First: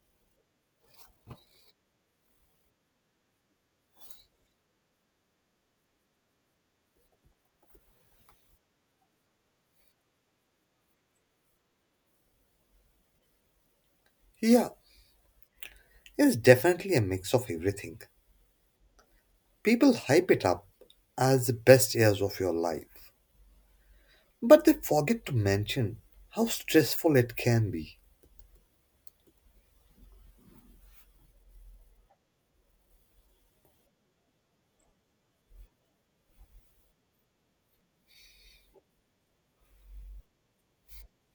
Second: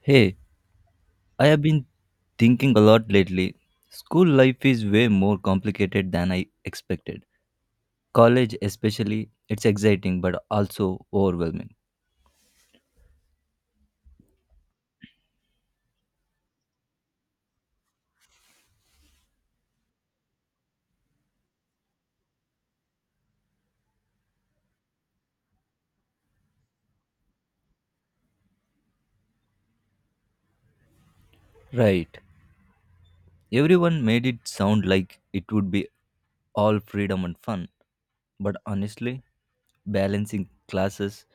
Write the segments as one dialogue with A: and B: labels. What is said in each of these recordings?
A: Hey, I have been thinking a lot lately. School life is way more complicated than I expected. College, especially, it's exciting but also overwhelming.
B: Yeah, it's definitely a mix of everything. People hype it up as the best years of your life, but they forget to mention how stressful it can be.
A: Right. Everyone made it sound like it would be all freedom and fun. But honestly, balancing classes,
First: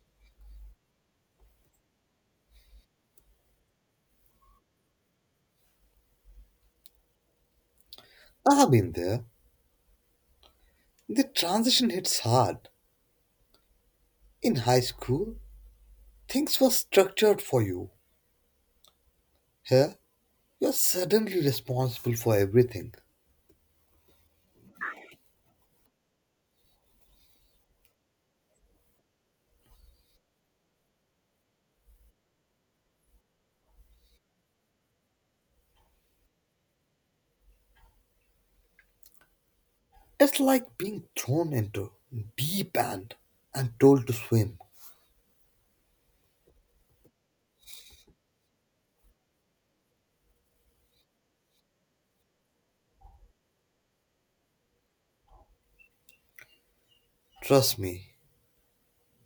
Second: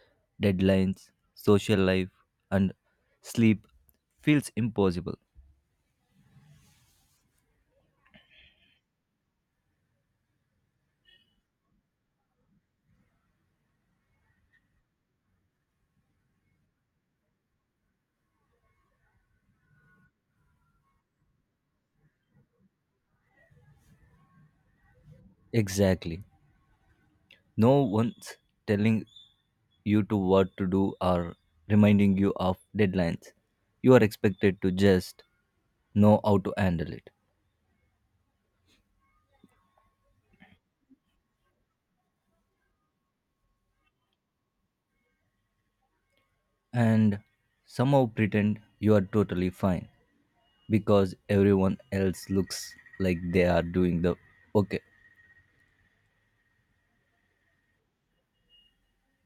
A: deadlines, social life, and sleep feels impossible.
B: I've been there. The transition hits hard. In high school, things were structured for you. Here, you're suddenly responsible for everything.
A: Exactly. No one's telling you to what to do or reminding you of deadlines. You are expected to just know how to handle it
B: It's like being thrown into deep end and told to swim.
A: and somehow pretend you are totally fine because everyone else looks like they are doing the okay.
B: Trust me,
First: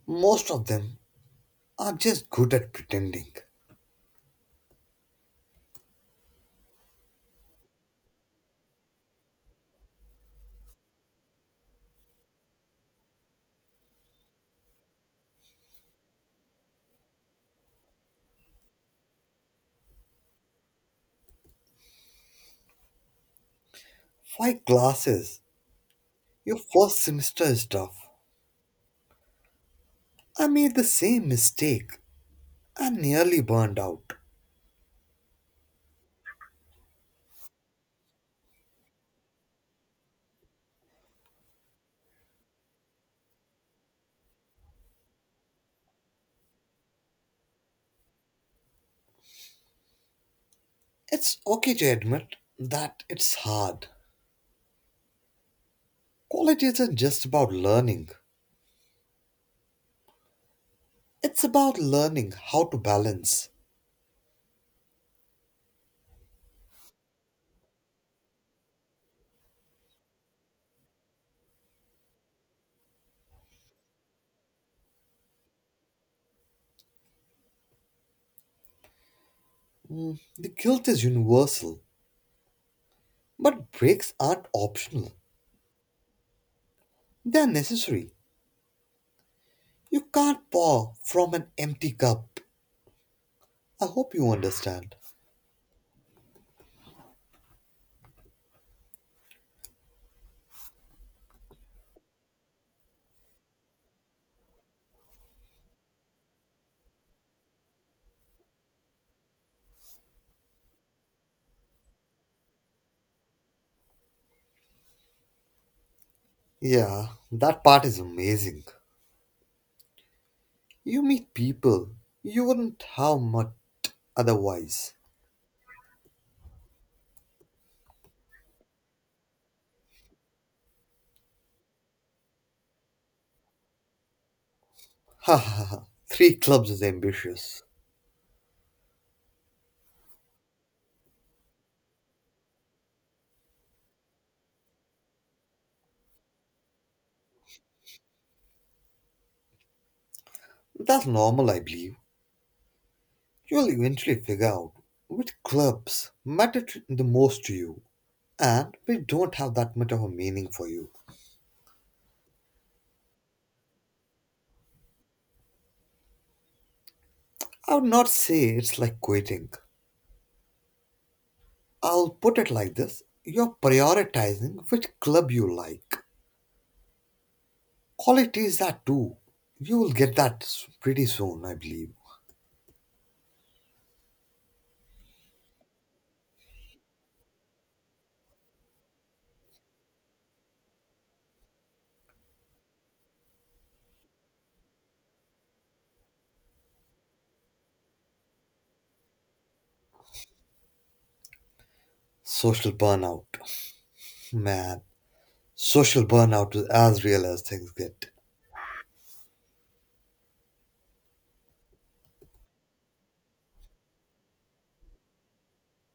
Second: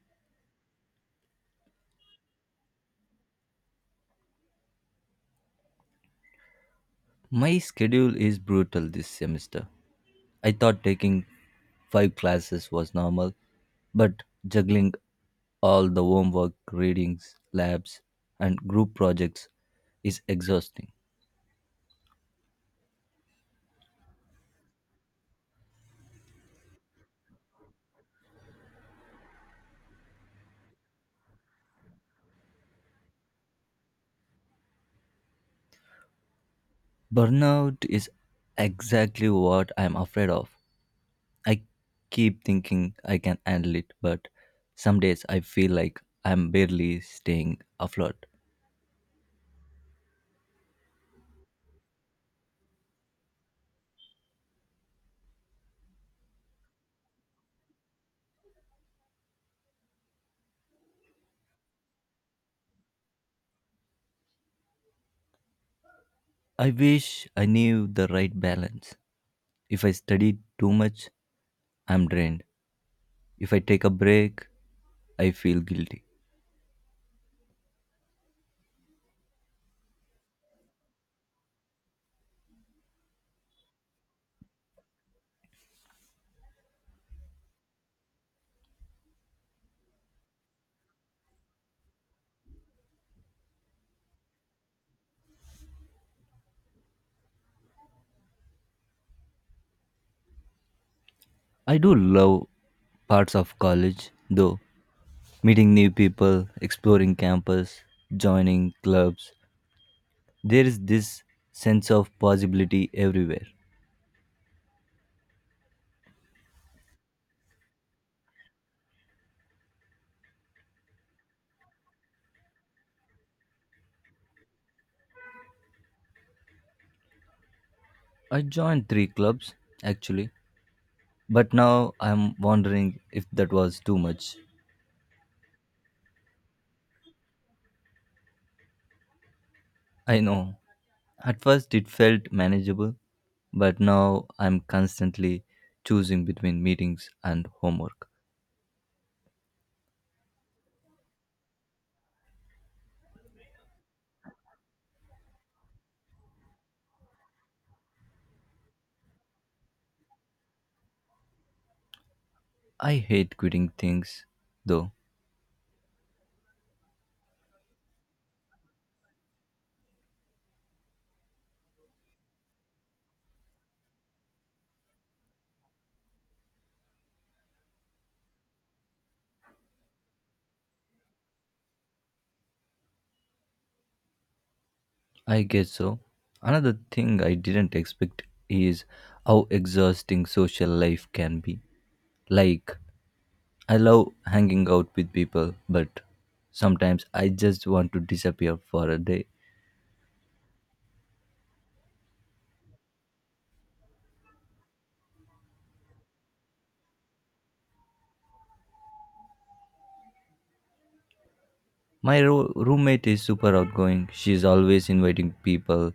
B: most of them are just good at pretending.
A: My schedule is brutal this semester. I thought taking five classes was normal, but juggling all the homework, readings, labs, and group projects is exhausting.
B: Five classes? Your first semester is tough. I made the same mistake. I nearly burned out.
A: Burnout is exactly what I'm afraid of. I keep thinking I can handle it, but some days I feel like I'm barely staying afloat.
B: It's okay to admit that it's hard. College isn't just about learning, it's about learning how to balance.
A: I wish I knew the right balance. If I study too much, I'm drained. If I take a break, I feel guilty.
B: Mm, the guilt is universal, but breaks aren't optional, they're necessary. You can't pour from an empty cup. I hope you understand.
A: I do love parts of college, though. Meeting new people, exploring campus, joining clubs, there is this sense of possibility everywhere.
B: Yeah, that part is amazing. You meet people you wouldn't have much otherwise.
A: I joined three clubs actually, but now I'm wondering if that was too much.
B: Ha ha ha. Three clubs is ambitious.
A: I know. At first it felt manageable, but now I'm constantly choosing between meetings and homework.
B: That's normal, I believe. You'll eventually figure out which clubs matter the most to you and which don't have that much of a meaning for you.
A: I hate quitting things though.
B: I would not say it's like quitting. I'll put it like this, you're prioritizing which club you like. Qualities that too. You will get that pretty soon, I believe.
A: I guess so. Another thing I didn't expect is how exhausting social life can be. Like, I love hanging out with people, but sometimes I just want to disappear for a day.
B: Social burnout. Man, social burnout is as real as things get.
A: My roommate is super outgoing. She's always inviting people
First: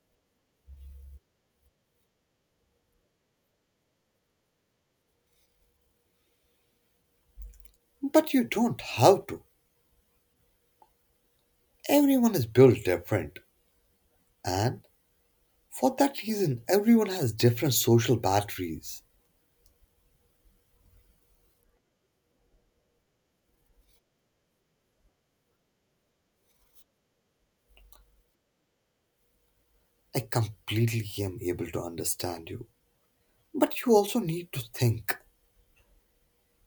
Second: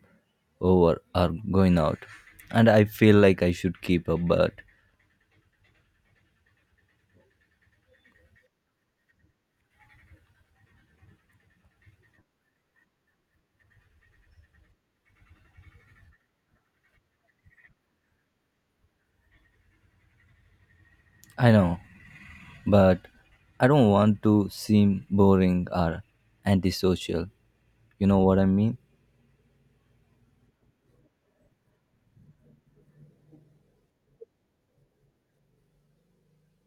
A: over or going out. And I feel like I should keep up, but
B: But you don't have to. Everyone is built different. And for that reason, everyone has different social batteries.
A: I know, but I don't want to seem boring or antisocial. You know what I mean?
B: I completely am able to understand you. But you also need to think.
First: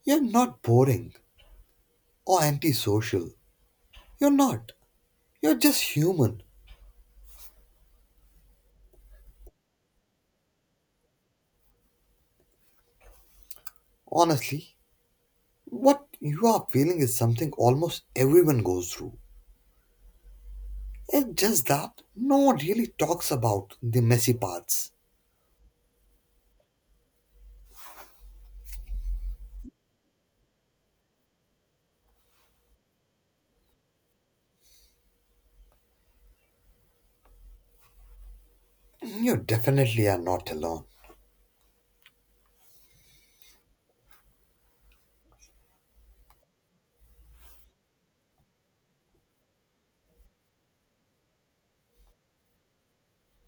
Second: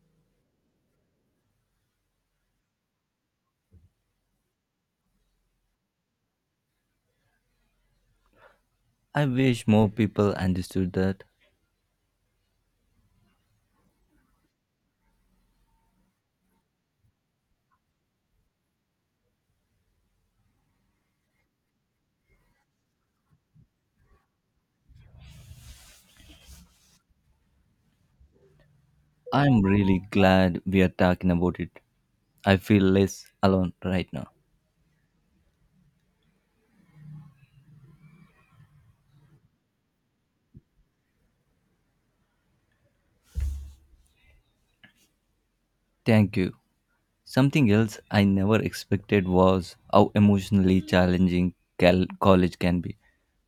B: You're not boring or antisocial. You're not. You're just human.
A: I wish more people understood that.
B: Honestly, what you are feeling is something almost everyone goes through. It's just that no one really talks about the messy parts.
A: I'm really glad we are talking about it. I feel less alone right now.
B: You definitely are not alone.
A: Thank you. Something else I never expected was how emotionally challenging college can be.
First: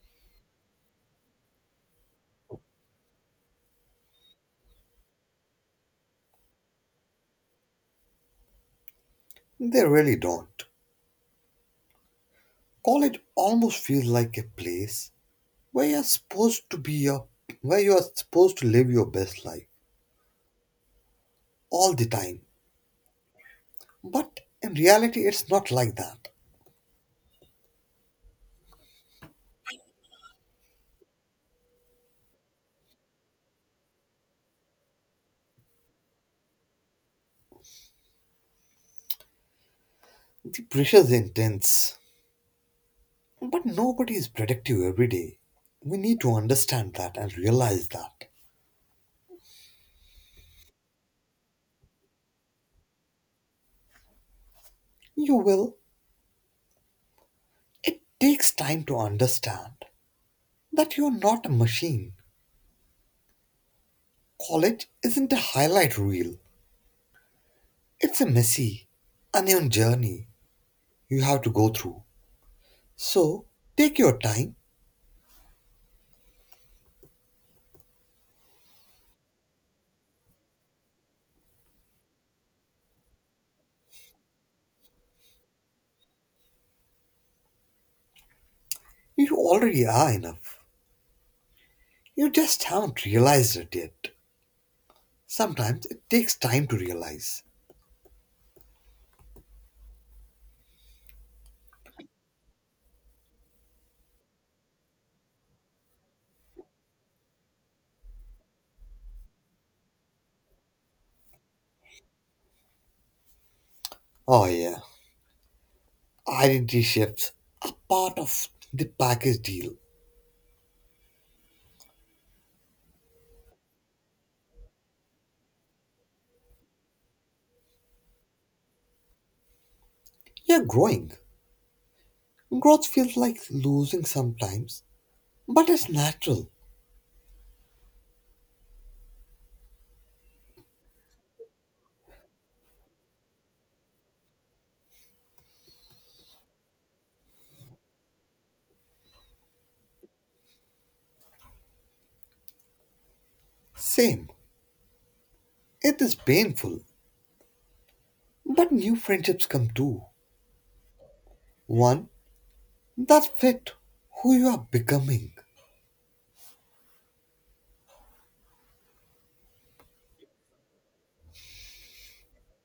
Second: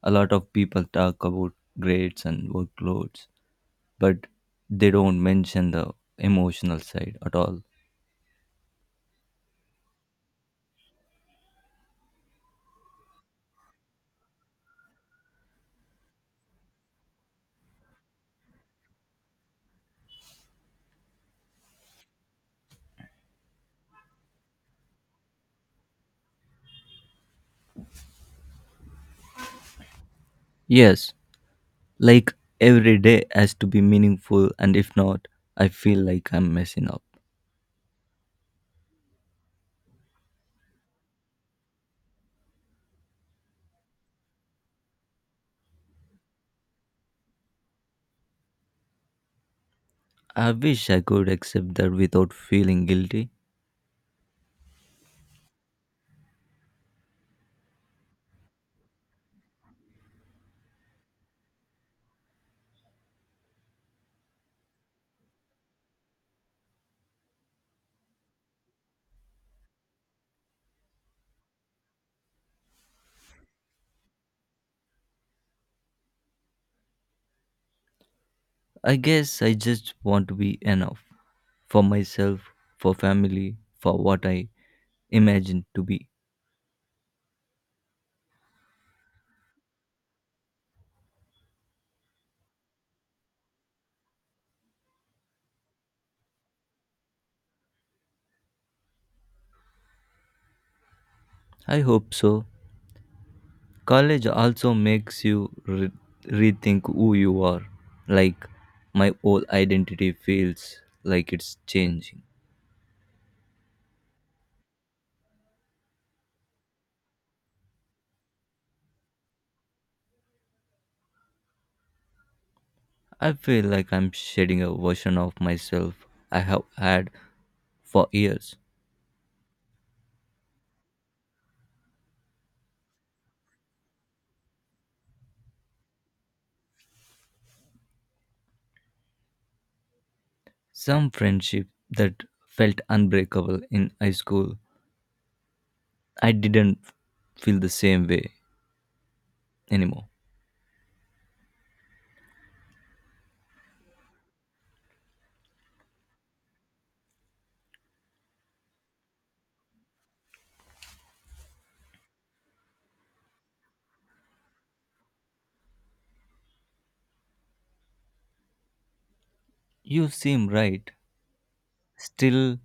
A: A lot of people talk about grades and workloads, but they don't mention the emotional side at all.
B: They really don't. College almost feels like a place where you're supposed to be your, where you are supposed to live your best life all the time. But in reality it's not like that.
A: Yes, like every day has to be meaningful, and if not, I feel like I'm messing up.
B: The pressure is intense. But nobody is productive every day. We need to understand that and realize that.
A: I wish I could accept that without feeling guilty.
B: You will. It takes time to understand that you're not a machine. College isn't a highlight reel. It's a messy, uneven journey you have to go through. So take your time.
A: I guess I just want to be enough for myself, for family, for what I imagined to be.
B: You already are enough. You just haven't realized it yet. Sometimes it takes time to realize.
A: I hope so. College also makes you rethink who you are. Like, my old identity feels like it's changing.
B: Oh, yeah. Identity shifts are part of the package deal.
A: I feel like I'm shedding a version of myself I have had for years.
B: You're growing. Growth feels like losing sometimes, but it's natural.
A: Some friendship that felt unbreakable in high school, I didn't feel the same way anymore.
B: Same. It is painful, but new friendships come too. One that fit who you are becoming.
A: You seem right. Still,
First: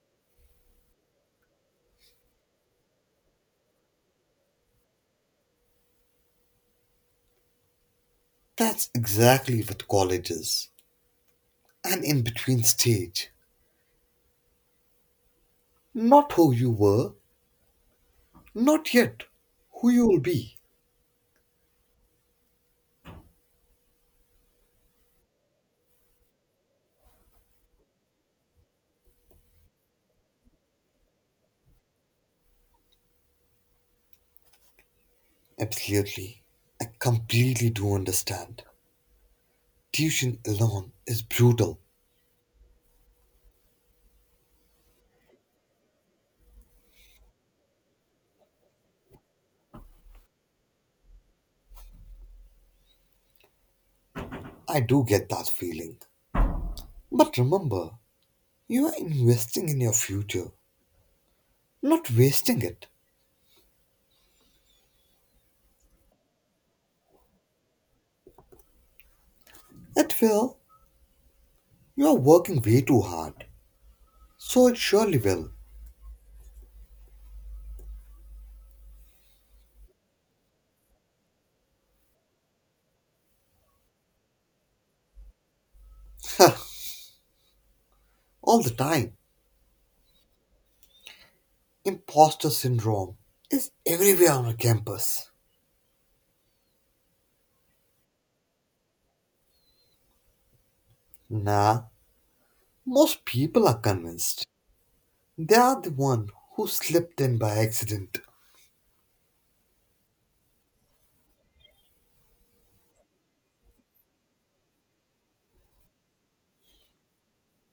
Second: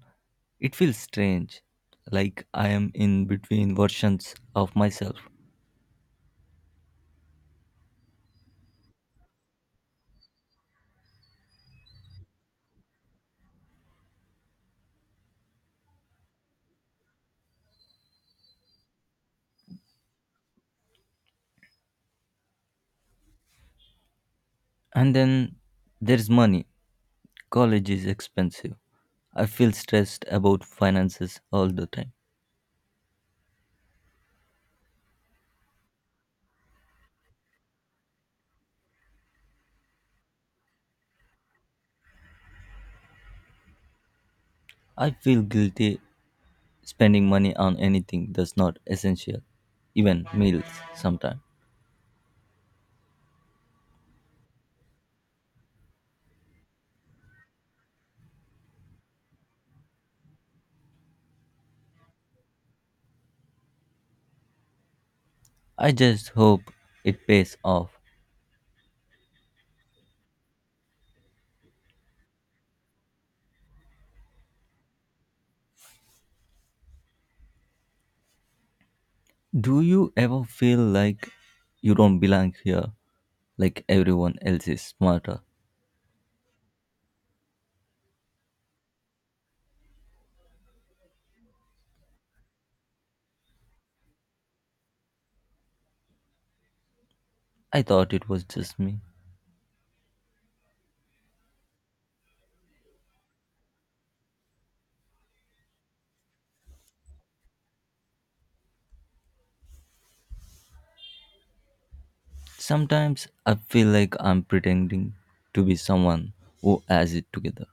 A: it feels strange, like I am in between versions of myself.
B: That's exactly what college is, an in between stage. Not who you were, not yet, who you will be.
A: And then there's money. College is expensive. I feel stressed about finances all the time.
B: Absolutely. I completely do understand. Tuition alone is brutal.
A: I feel guilty spending money on anything that's not essential, even meals sometimes.
B: I do get that feeling. But remember, you are investing in your future, not wasting it.
A: I just hope it pays off.
B: At will, you are working way too hard. So it surely will.
A: Do you ever feel like you don't belong here, like everyone else is smarter?
B: All the time. Imposter syndrome is everywhere on a campus.
A: I thought it was just me.
B: Nah, most people are convinced. They are the one who slipped in by accident.
A: Sometimes I feel like I'm pretending to be someone who has it together.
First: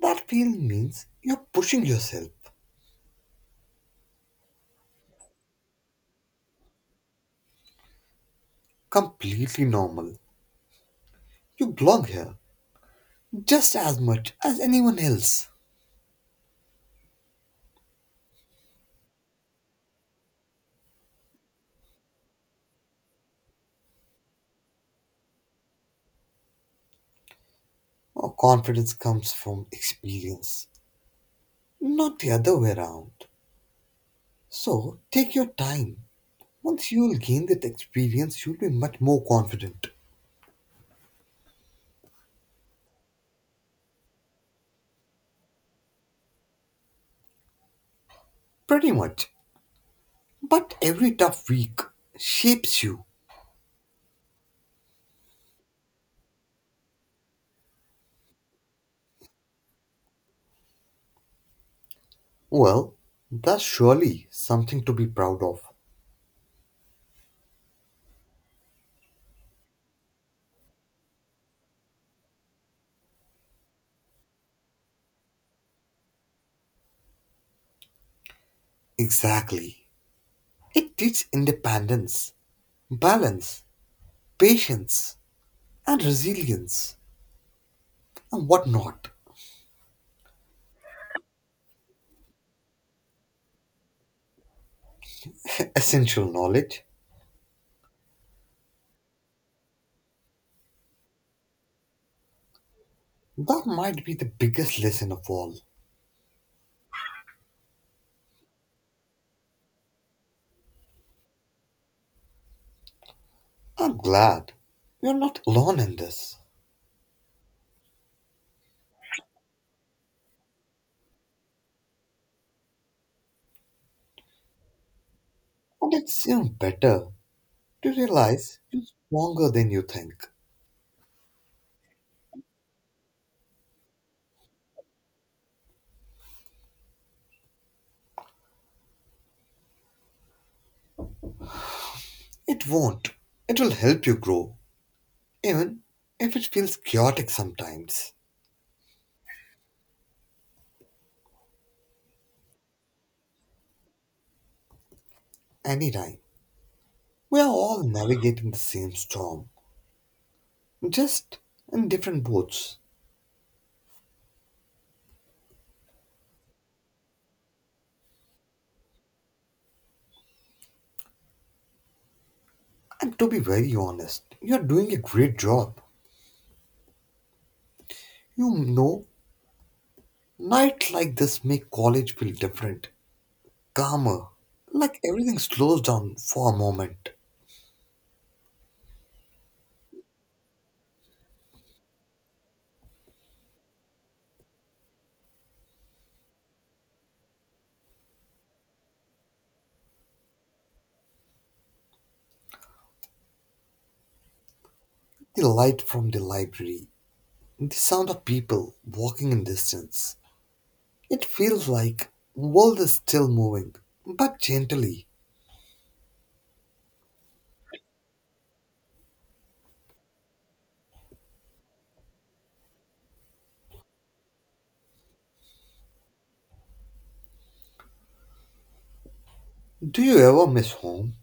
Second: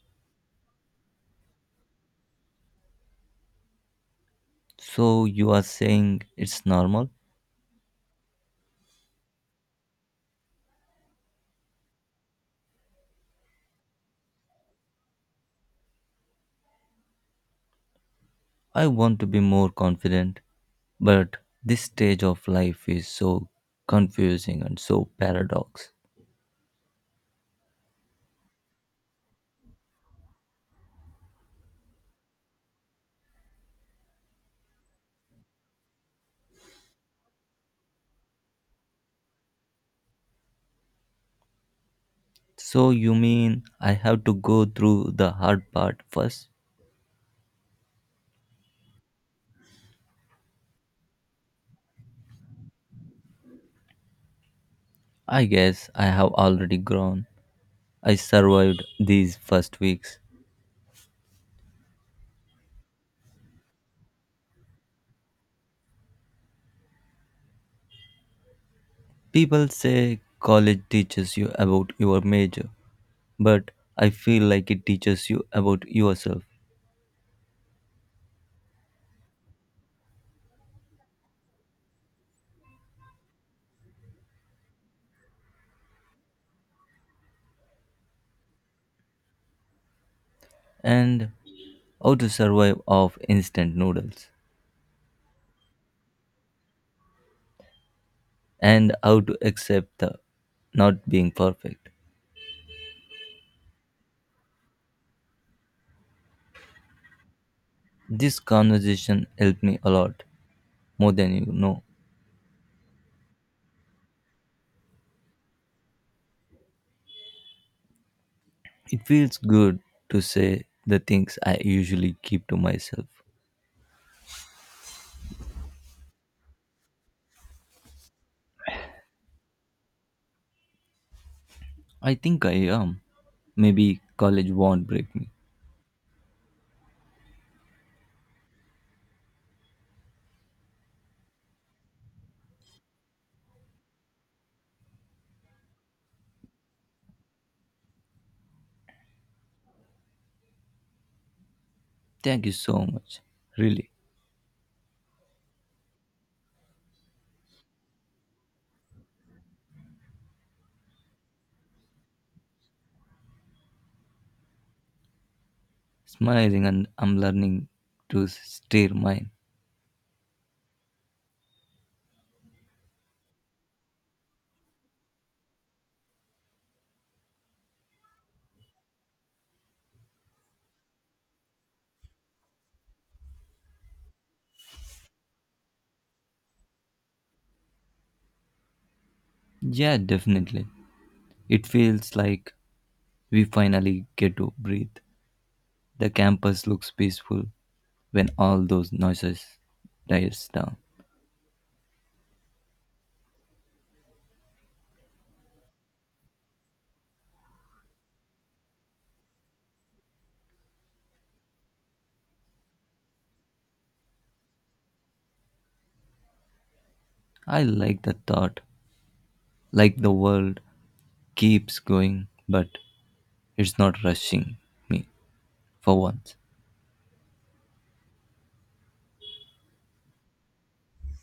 B: That feeling means you're pushing yourself.
A: So you are saying it's normal?
B: Completely normal. You belong here just as much as anyone else.
A: I want to be more confident, but this stage of life is so confusing and so paradox.
B: Our confidence comes from experience, not the other way around. So take your time. Once you'll gain that experience, you'll be much more confident.
A: So you mean I have to go through the hard part first?
B: Pretty much. But every tough week shapes you.
A: I guess I have already grown. I survived these first weeks.
B: Well, that's surely something to be proud of.
A: People say college teaches you about your major, but I feel like it teaches you about yourself
B: Exactly. It teaches independence, balance, patience, and resilience, and whatnot.
A: and how to survive off instant noodles
B: Essential knowledge.
A: and how to accept the not being perfect.
B: That might be the biggest lesson of all.
A: This conversation helped me a lot, more than you know.
B: I'm glad you're not alone in this.
A: It feels good to say the things I usually keep to myself.
B: And it's even better to realize you're stronger than you think.
A: I think I am. Maybe college won't break me.
B: It won't. It will help you grow, even if it feels chaotic sometimes.
A: Thank you so much. Really.
B: Anytime. We are all navigating the same storm, just in different boats.
A: Smiling and I'm learning to steer mine.
B: And to be very honest, you're doing a great job. You know, nights like this make college feel different, calmer, like everything slows down for a moment.
A: Yeah, definitely. It feels like we finally get to breathe. The campus looks peaceful when all those noises dies down.
B: The light from the library, the sound of people walking in distance. It feels like world is still moving, but gently.
A: I like the thought, like the world keeps going, but it's not rushing me for once.
B: Do you ever miss home?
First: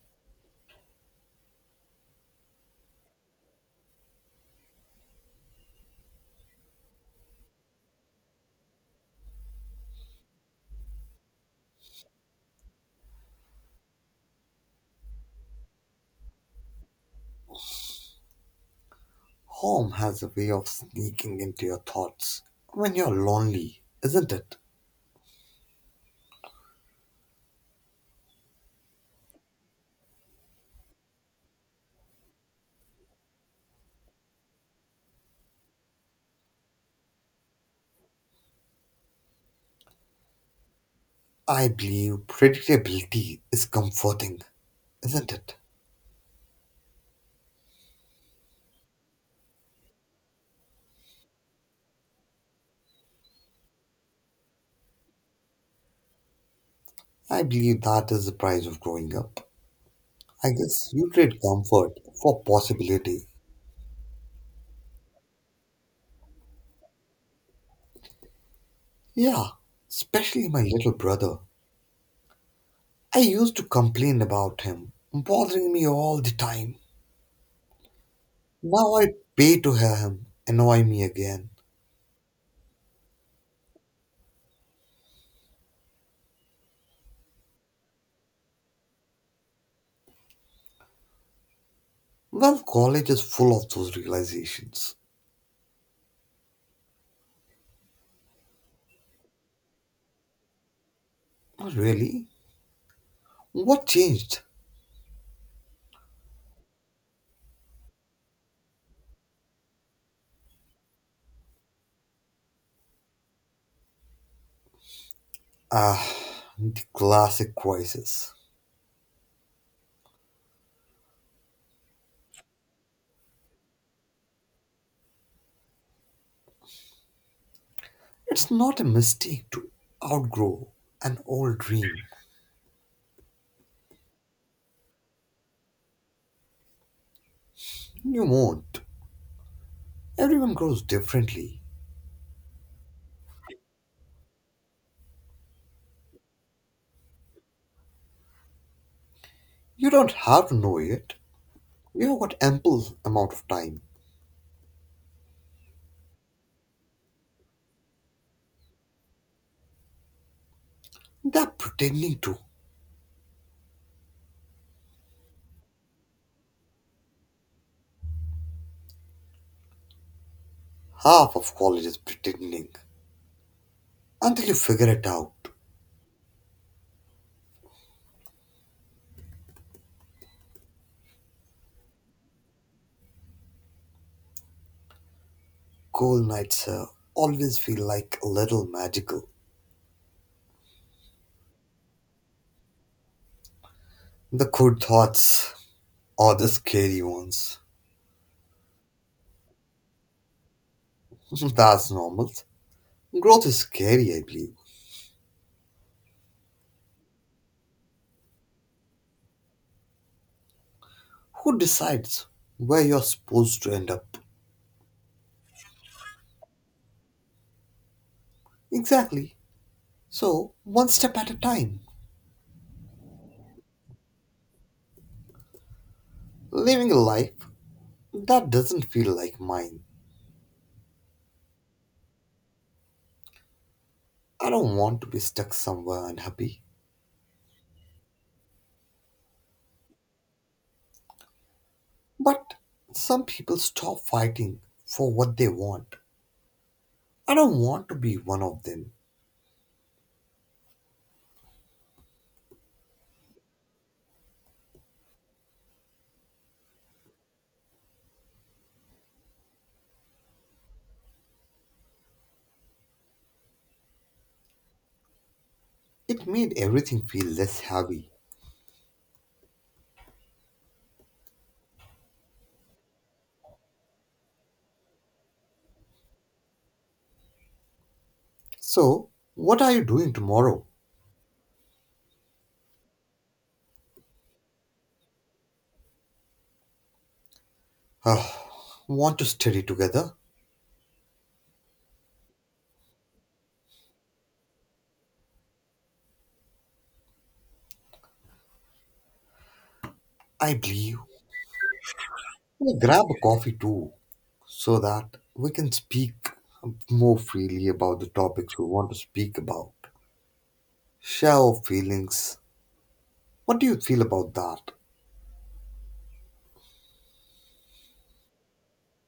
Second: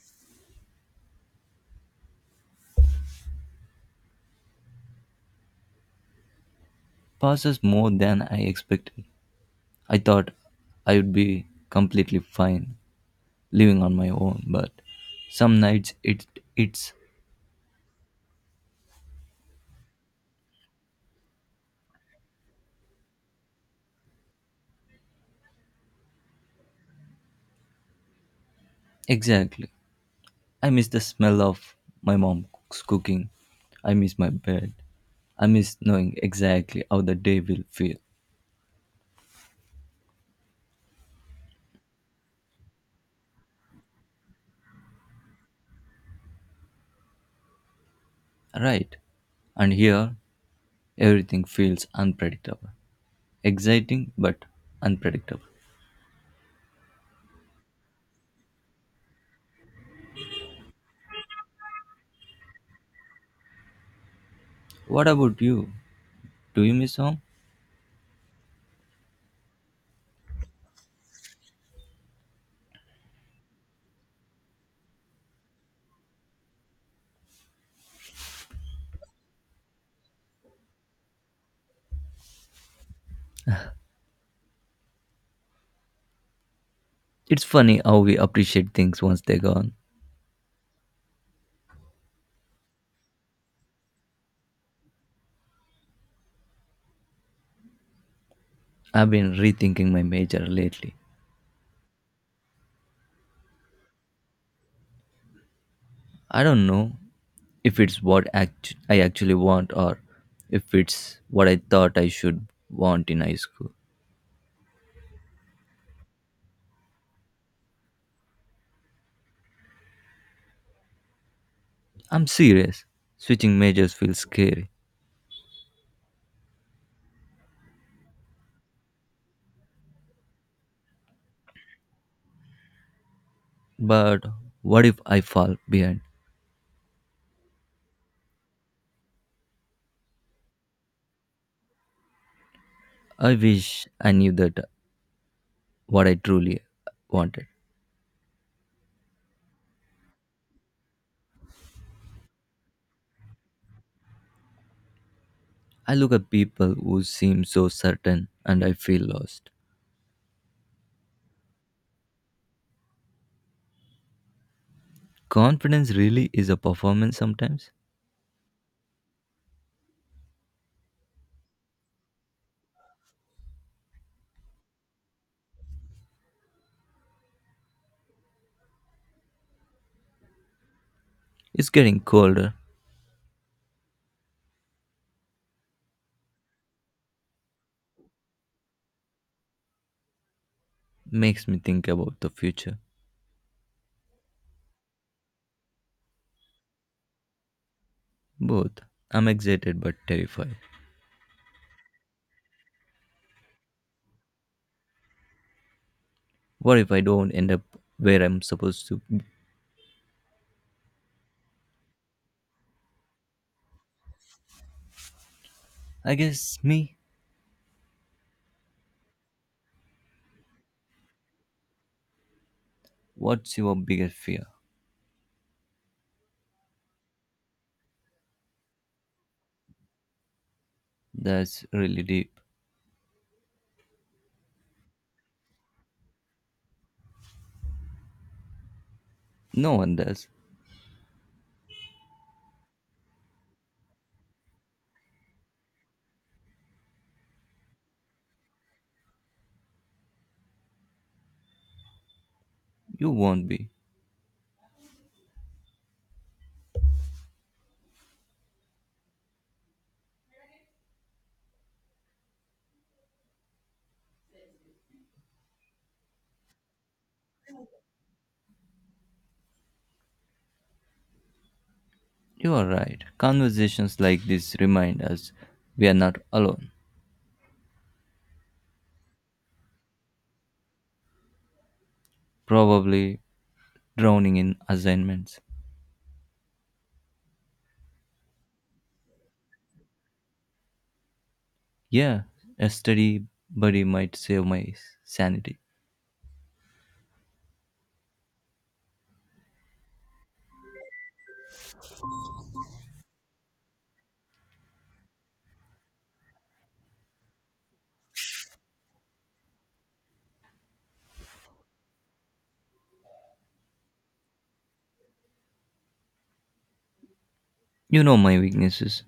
A: Passes more than I expected. I thought I would be completely fine living on my own, but some nights it's
B: Home has a way of sneaking into your thoughts when you're lonely, isn't it?
A: exactly I miss the smell of my mom's cooking. I miss my bed. I miss knowing exactly how the day will feel.
B: I believe predictability is comforting, isn't it?
A: Right. And here, everything feels unpredictable. Exciting, but unpredictable.
B: I believe that is the price of growing up. I guess you trade comfort for possibility.
A: What about you? Do you miss home?
B: Yeah, especially my little brother. I used to complain about him, bothering me all the time. Now I pay to hear him annoy me again.
A: It's funny how we appreciate things once they're gone.
B: Well, college is full of those realizations.
A: I've been rethinking my major lately.
B: Oh, really? What changed?
A: I don't know if it's what I actually want or if it's what I thought I should want in high school.
B: Ah, the classic crisis.
A: I'm serious. Switching majors feels scary.
B: It's not a mistake to outgrow an old dream.
A: But what if I fall behind?
B: You won't. Everyone grows differently.
A: I wish I knew that what I truly wanted.
B: You don't have to know it. You have got ample amount of time.
A: I look at people who seem so certain and I feel lost.
B: They're pretending to.
A: Confidence really is a performance sometimes.
B: Half of college is pretending. Until you figure it out.
A: It's getting colder,
B: Cold nights always feel like a little magical.
A: makes me think about the future.
B: The good thoughts are the scary ones.
A: Both. I'm excited but terrified.
B: That's normal. Growth is scary, I believe.
A: What if I don't end up where I'm supposed to be?
B: Who decides where you're supposed to end up?
A: I guess me.
B: Exactly. So, one step at a time.
A: What's your biggest fear?
B: Living a life that doesn't feel like mine.
A: That's really deep.
B: I don't want to be stuck somewhere unhappy.
A: No one does.
B: But some people stop fighting for what they want. I don't want to be one of them.
A: You won't be.
B: It made everything feel less heavy.
A: You are right. Conversations like this remind us we are not alone,
B: So, what are you doing tomorrow?
A: probably drowning in assignments.
B: Ugh, want to study together?
A: Yeah, a steady buddy might save my sanity.
B: I believe we'll grab a coffee too so that we can speak more freely about the topics we want to speak about. Share our feelings. What do you feel about that?
A: You know my weaknesses.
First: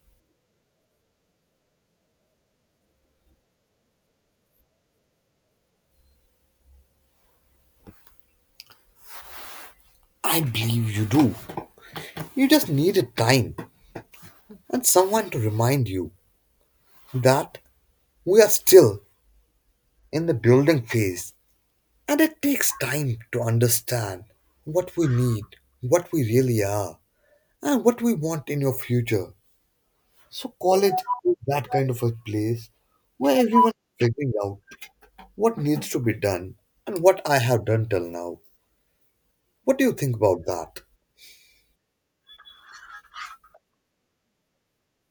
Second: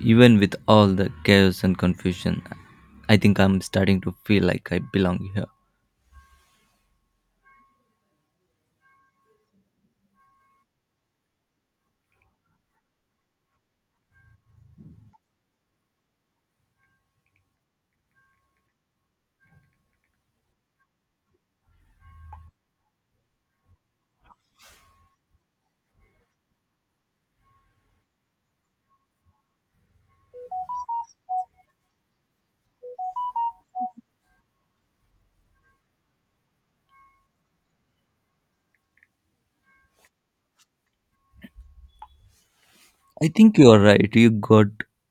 A: Even with all the chaos and confusion, I think I'm starting to feel like I belong here.
B: I believe you do. You just needed time, and someone to remind you that we are still in the building phase and it takes time to understand what we need, what we really are, and what we want in your future. So, college is that kind of a place where everyone is figuring out what needs to be done and what I have done till now. What do you think about that?
A: I think you are right. You got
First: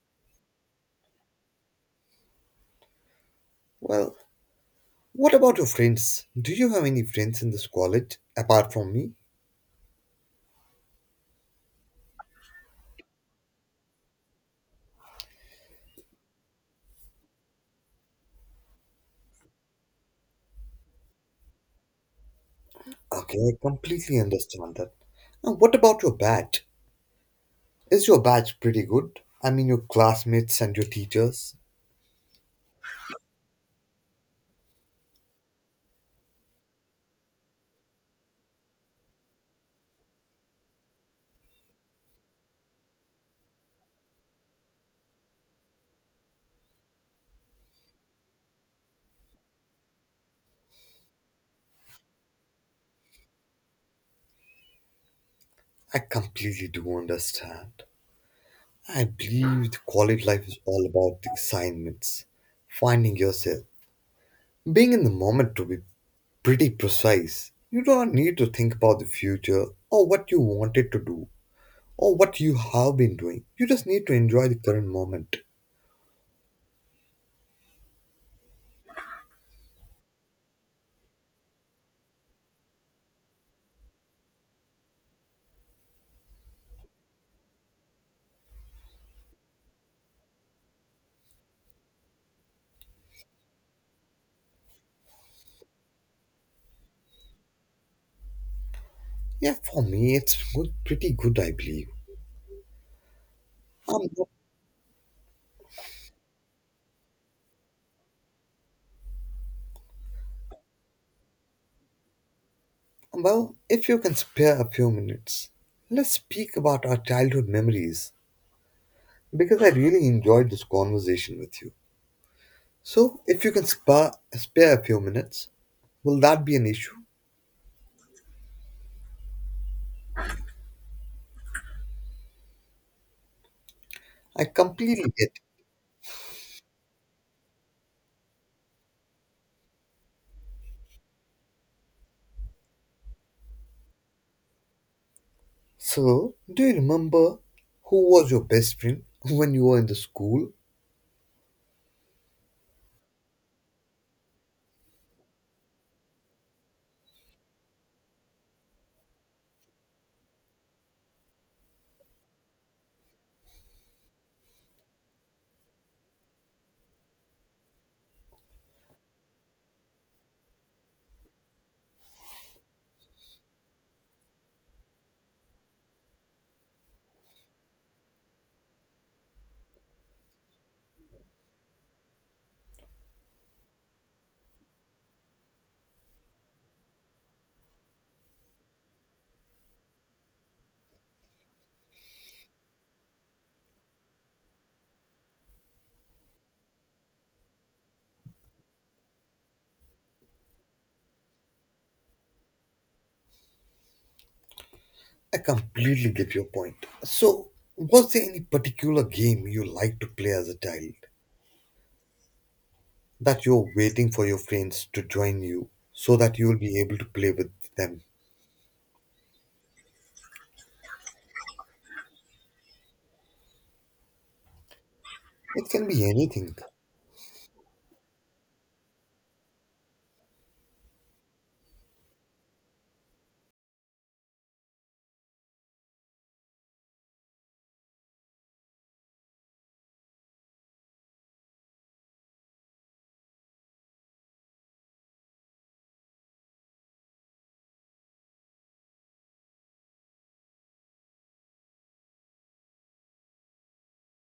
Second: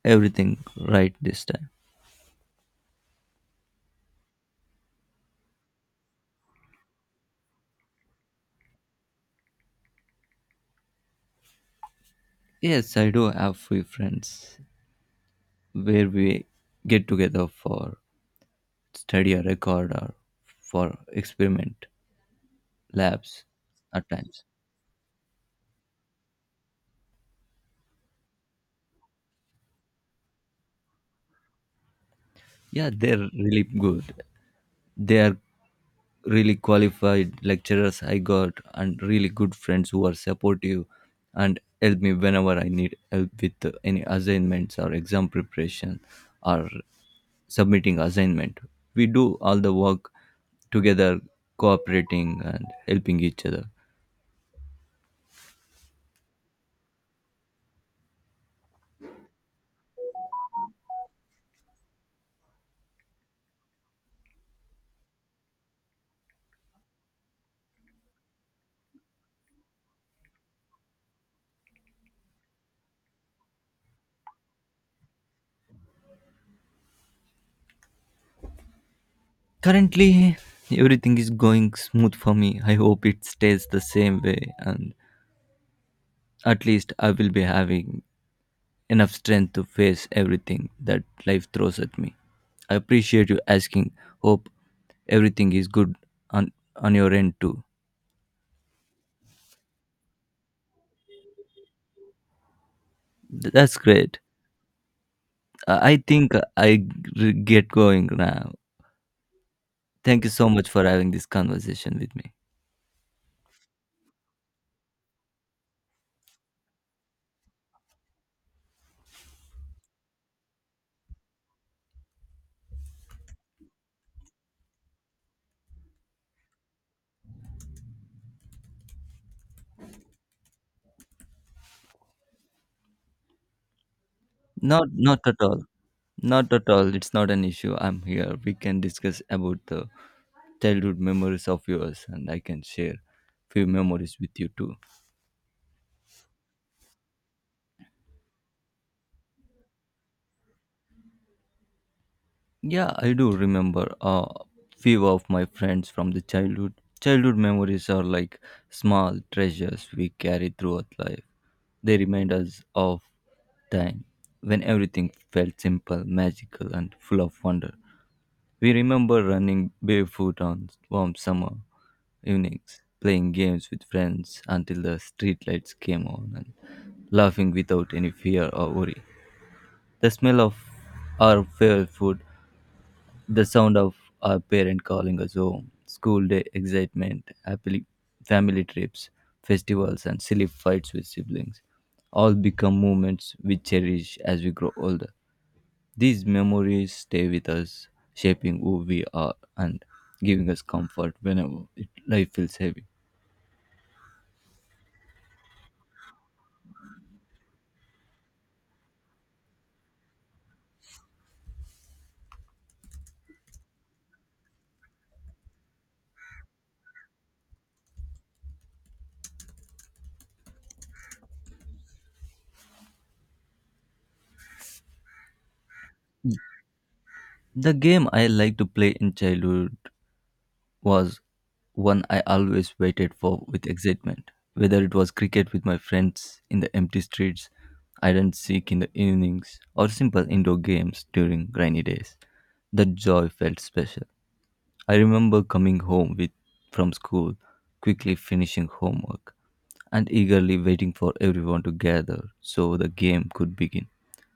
A: everything right this time.
B: Well, what about your friends? Do you have any friends in this college apart from me?
A: Yes, I do have few friends where we get together for study or record or for experiment
B: Okay,
A: labs
B: I
A: at
B: completely
A: times.
B: understand that. Now, what about your batch? Is your batch pretty good? I mean, your classmates and your teachers?
A: Yeah, they're really good. They are really qualified lecturers I got and really good friends who are supportive and help me whenever I need help with any assignments or exam preparation or submitting assignment. We do all the work together, cooperating and helping each other.
B: I completely do understand. I believe the college life is all about the assignments, finding yourself, being in the moment, to be pretty precise. You don't need to think about the future or what you wanted to do or what you have been doing. You just need to enjoy the current moment.
A: Currently, everything is going smooth for me. I hope it stays the same way, and at least I will be having enough strength to face everything that life throws at me. I appreciate you asking. Hope everything is good on your end too.
B: Yeah, for me, it's good, pretty good, I believe.
A: That's
B: Um,
A: great. I think I get going now. Thank you so much for having this conversation with me.
B: Well, if you can spare a few minutes, let's speak about our childhood memories because I really enjoyed this conversation with you. So, if you can spare a few minutes, will that be an issue? I
A: Not
B: completely get
A: not at
B: it.
A: all. Not at all. It's not an issue. I'm here. We can discuss about the childhood memories of yours and I can share few memories with you too.
B: So, do you remember who was your best friend when you were in the school?
A: Yeah, I do remember a few of my friends from the childhood. Childhood memories are like small treasures we carry throughout life. They remind us of time when everything felt simple, magical and full of wonder. We remember running barefoot on warm summer evenings, playing games with friends until the streetlights came on, and laughing without any fear or worry. The smell of our favorite food, the sound of our parent calling us home, school day excitement, happily family trips, festivals, and silly fights with siblings all become moments we cherish as we grow older. These memories stay with us, shaping who we are and giving us comfort whenever life feels heavy.
B: I completely get your point. So, was there any particular game you liked to play as a child that you're waiting for your friends to join you so that you'll be able to play with them? It can be anything.
A: The game I liked to play in childhood was one I always waited for with excitement. Whether it was cricket with my friends in the empty streets, iron seek in the evenings, or simple indoor games during rainy days, the joy felt special. I remember coming home with from school, quickly finishing homework and eagerly waiting for everyone to gather so the game could begin.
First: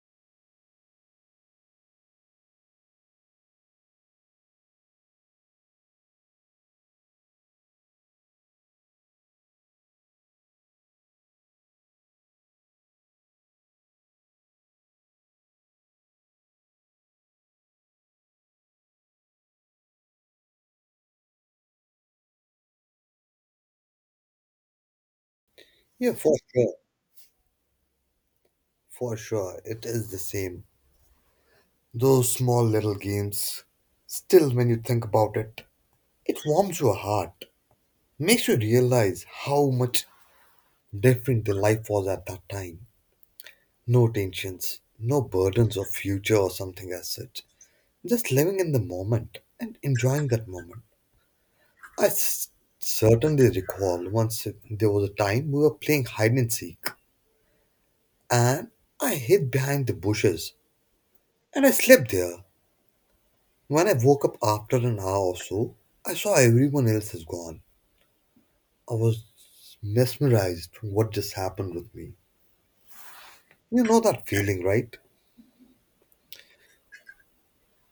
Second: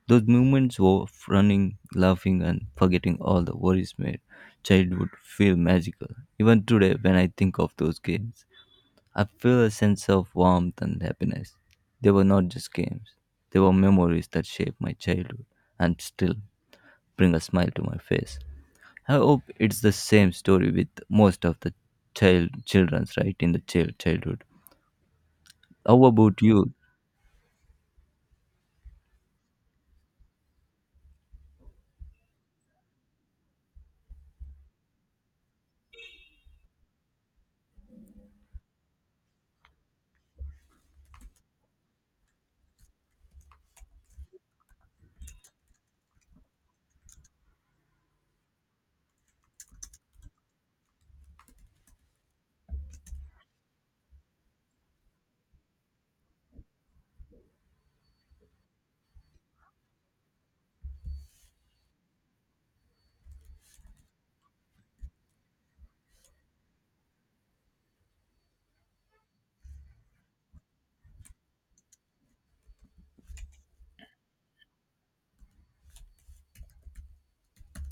A: Those moments of running, laughing, and forgetting all the worries made childhood feel magical. Even today, when I think of those games, I feel a sense of warmth and happiness. They were not just games, they were memories that shaped my childhood and still bring a smile to my face. I hope it's the same story with most of the children's right in the childhood. How
B: Yeah, for
A: about
B: sure.
A: you?
B: For sure. It is the same. Those small little games. Still, when you think about it, it warms your heart. Makes you realize how much different the life was at that time. No tensions, no burdens of future or something as such. Just living in the moment and enjoying that moment. I certainly recall once there was a time we were playing hide and seek and I hid behind the bushes and I slept there. When I woke up after an hour or so, I saw everyone else has gone. I was mesmerized from what just happened with me. You know that feeling, right?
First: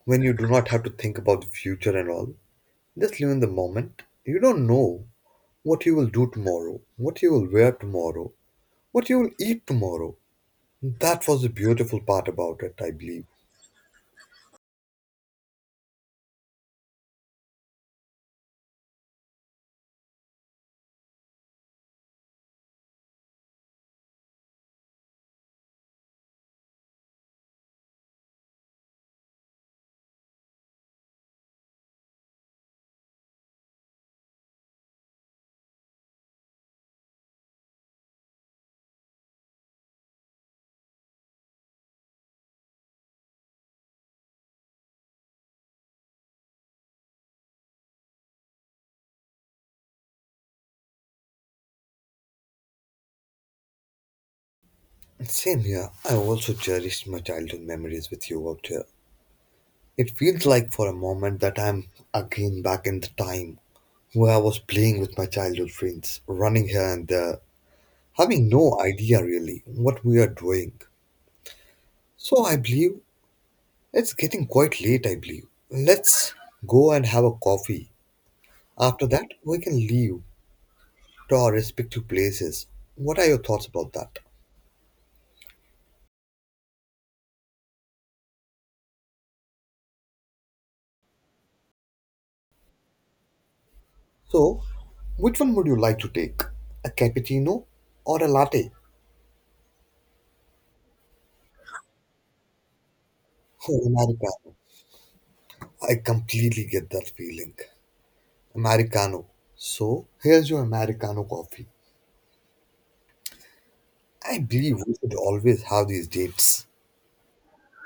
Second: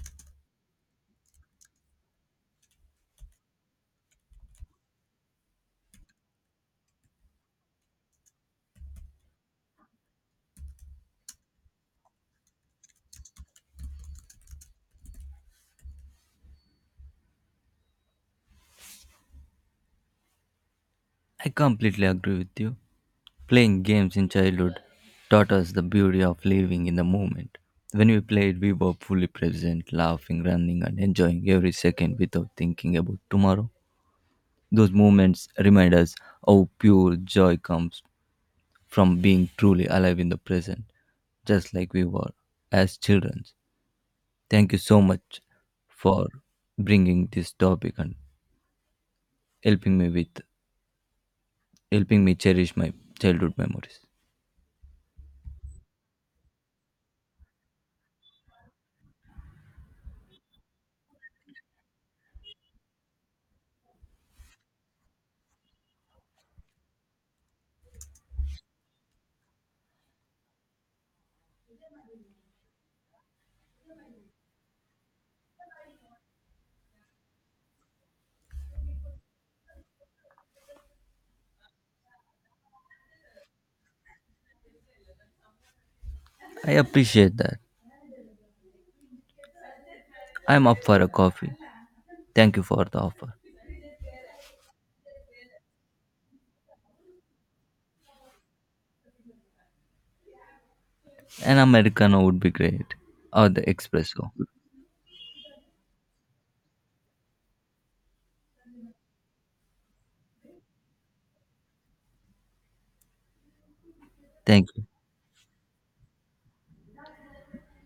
B: When you do not have to think about the future and all. Just live in the moment. You don't know what you will do tomorrow, what you will wear tomorrow, what you will eat tomorrow. That was the beautiful part about it, I believe.
A: I completely agree with you. Playing games in childhood taught us the beauty of living in the moment. When we played, we were fully present, laughing, running, and enjoying every second without thinking about tomorrow. Those moments remind us how pure joy comes from being truly alive in the present, just like we were as children. Thank you so much for bringing this topic and helping me with helping me cherish my childhood memories.
B: Same here. I also cherished my childhood memories with you out here. It feels like for a moment that I'm again back in the time where I was playing with my childhood friends, running here and there, having no idea really what we are doing. So I believe it's getting quite late, I believe. Let's go and have a coffee. After that, we can leave to our respective places. What are your thoughts about that?
A: I appreciate that. I'm up for a coffee. Thank you for the offer.
B: So, which one would you like to take? A cappuccino or a latte?
A: An Americano would be great, or the
B: Oh,
A: espresso.
B: Americano. I completely get that feeling. Americano. So, here's your Americano coffee. I
A: Thank
B: believe
A: you.
B: we should always have these dates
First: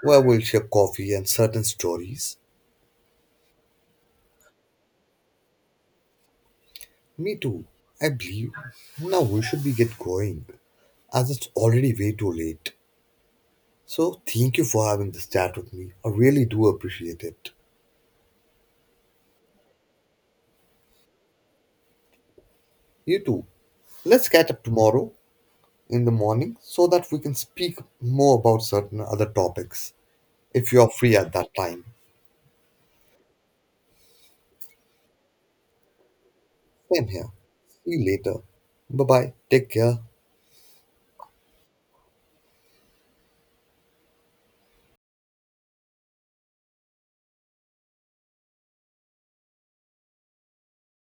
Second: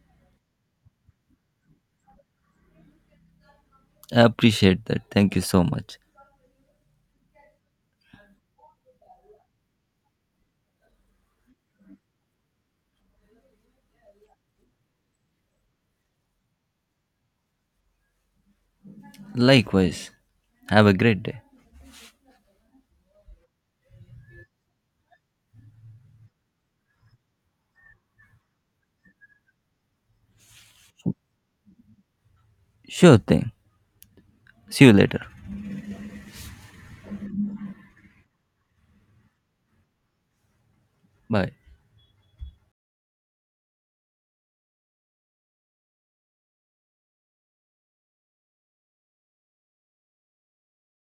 B: where we'll share coffee and certain stories.
A: I appreciate that. Thank you so much.
B: Me too. I believe now we should be get going as it's already way too late. So thank you for having this chat with me. I really do appreciate it.
A: Likewise. Have a great day.
B: You too. Let's catch up tomorrow in the morning so that we can speak more about certain other topics if you're free at that time.
A: Sure thing. See you later.
B: Same here. See you later. Bye bye. Take care.
A: Bye.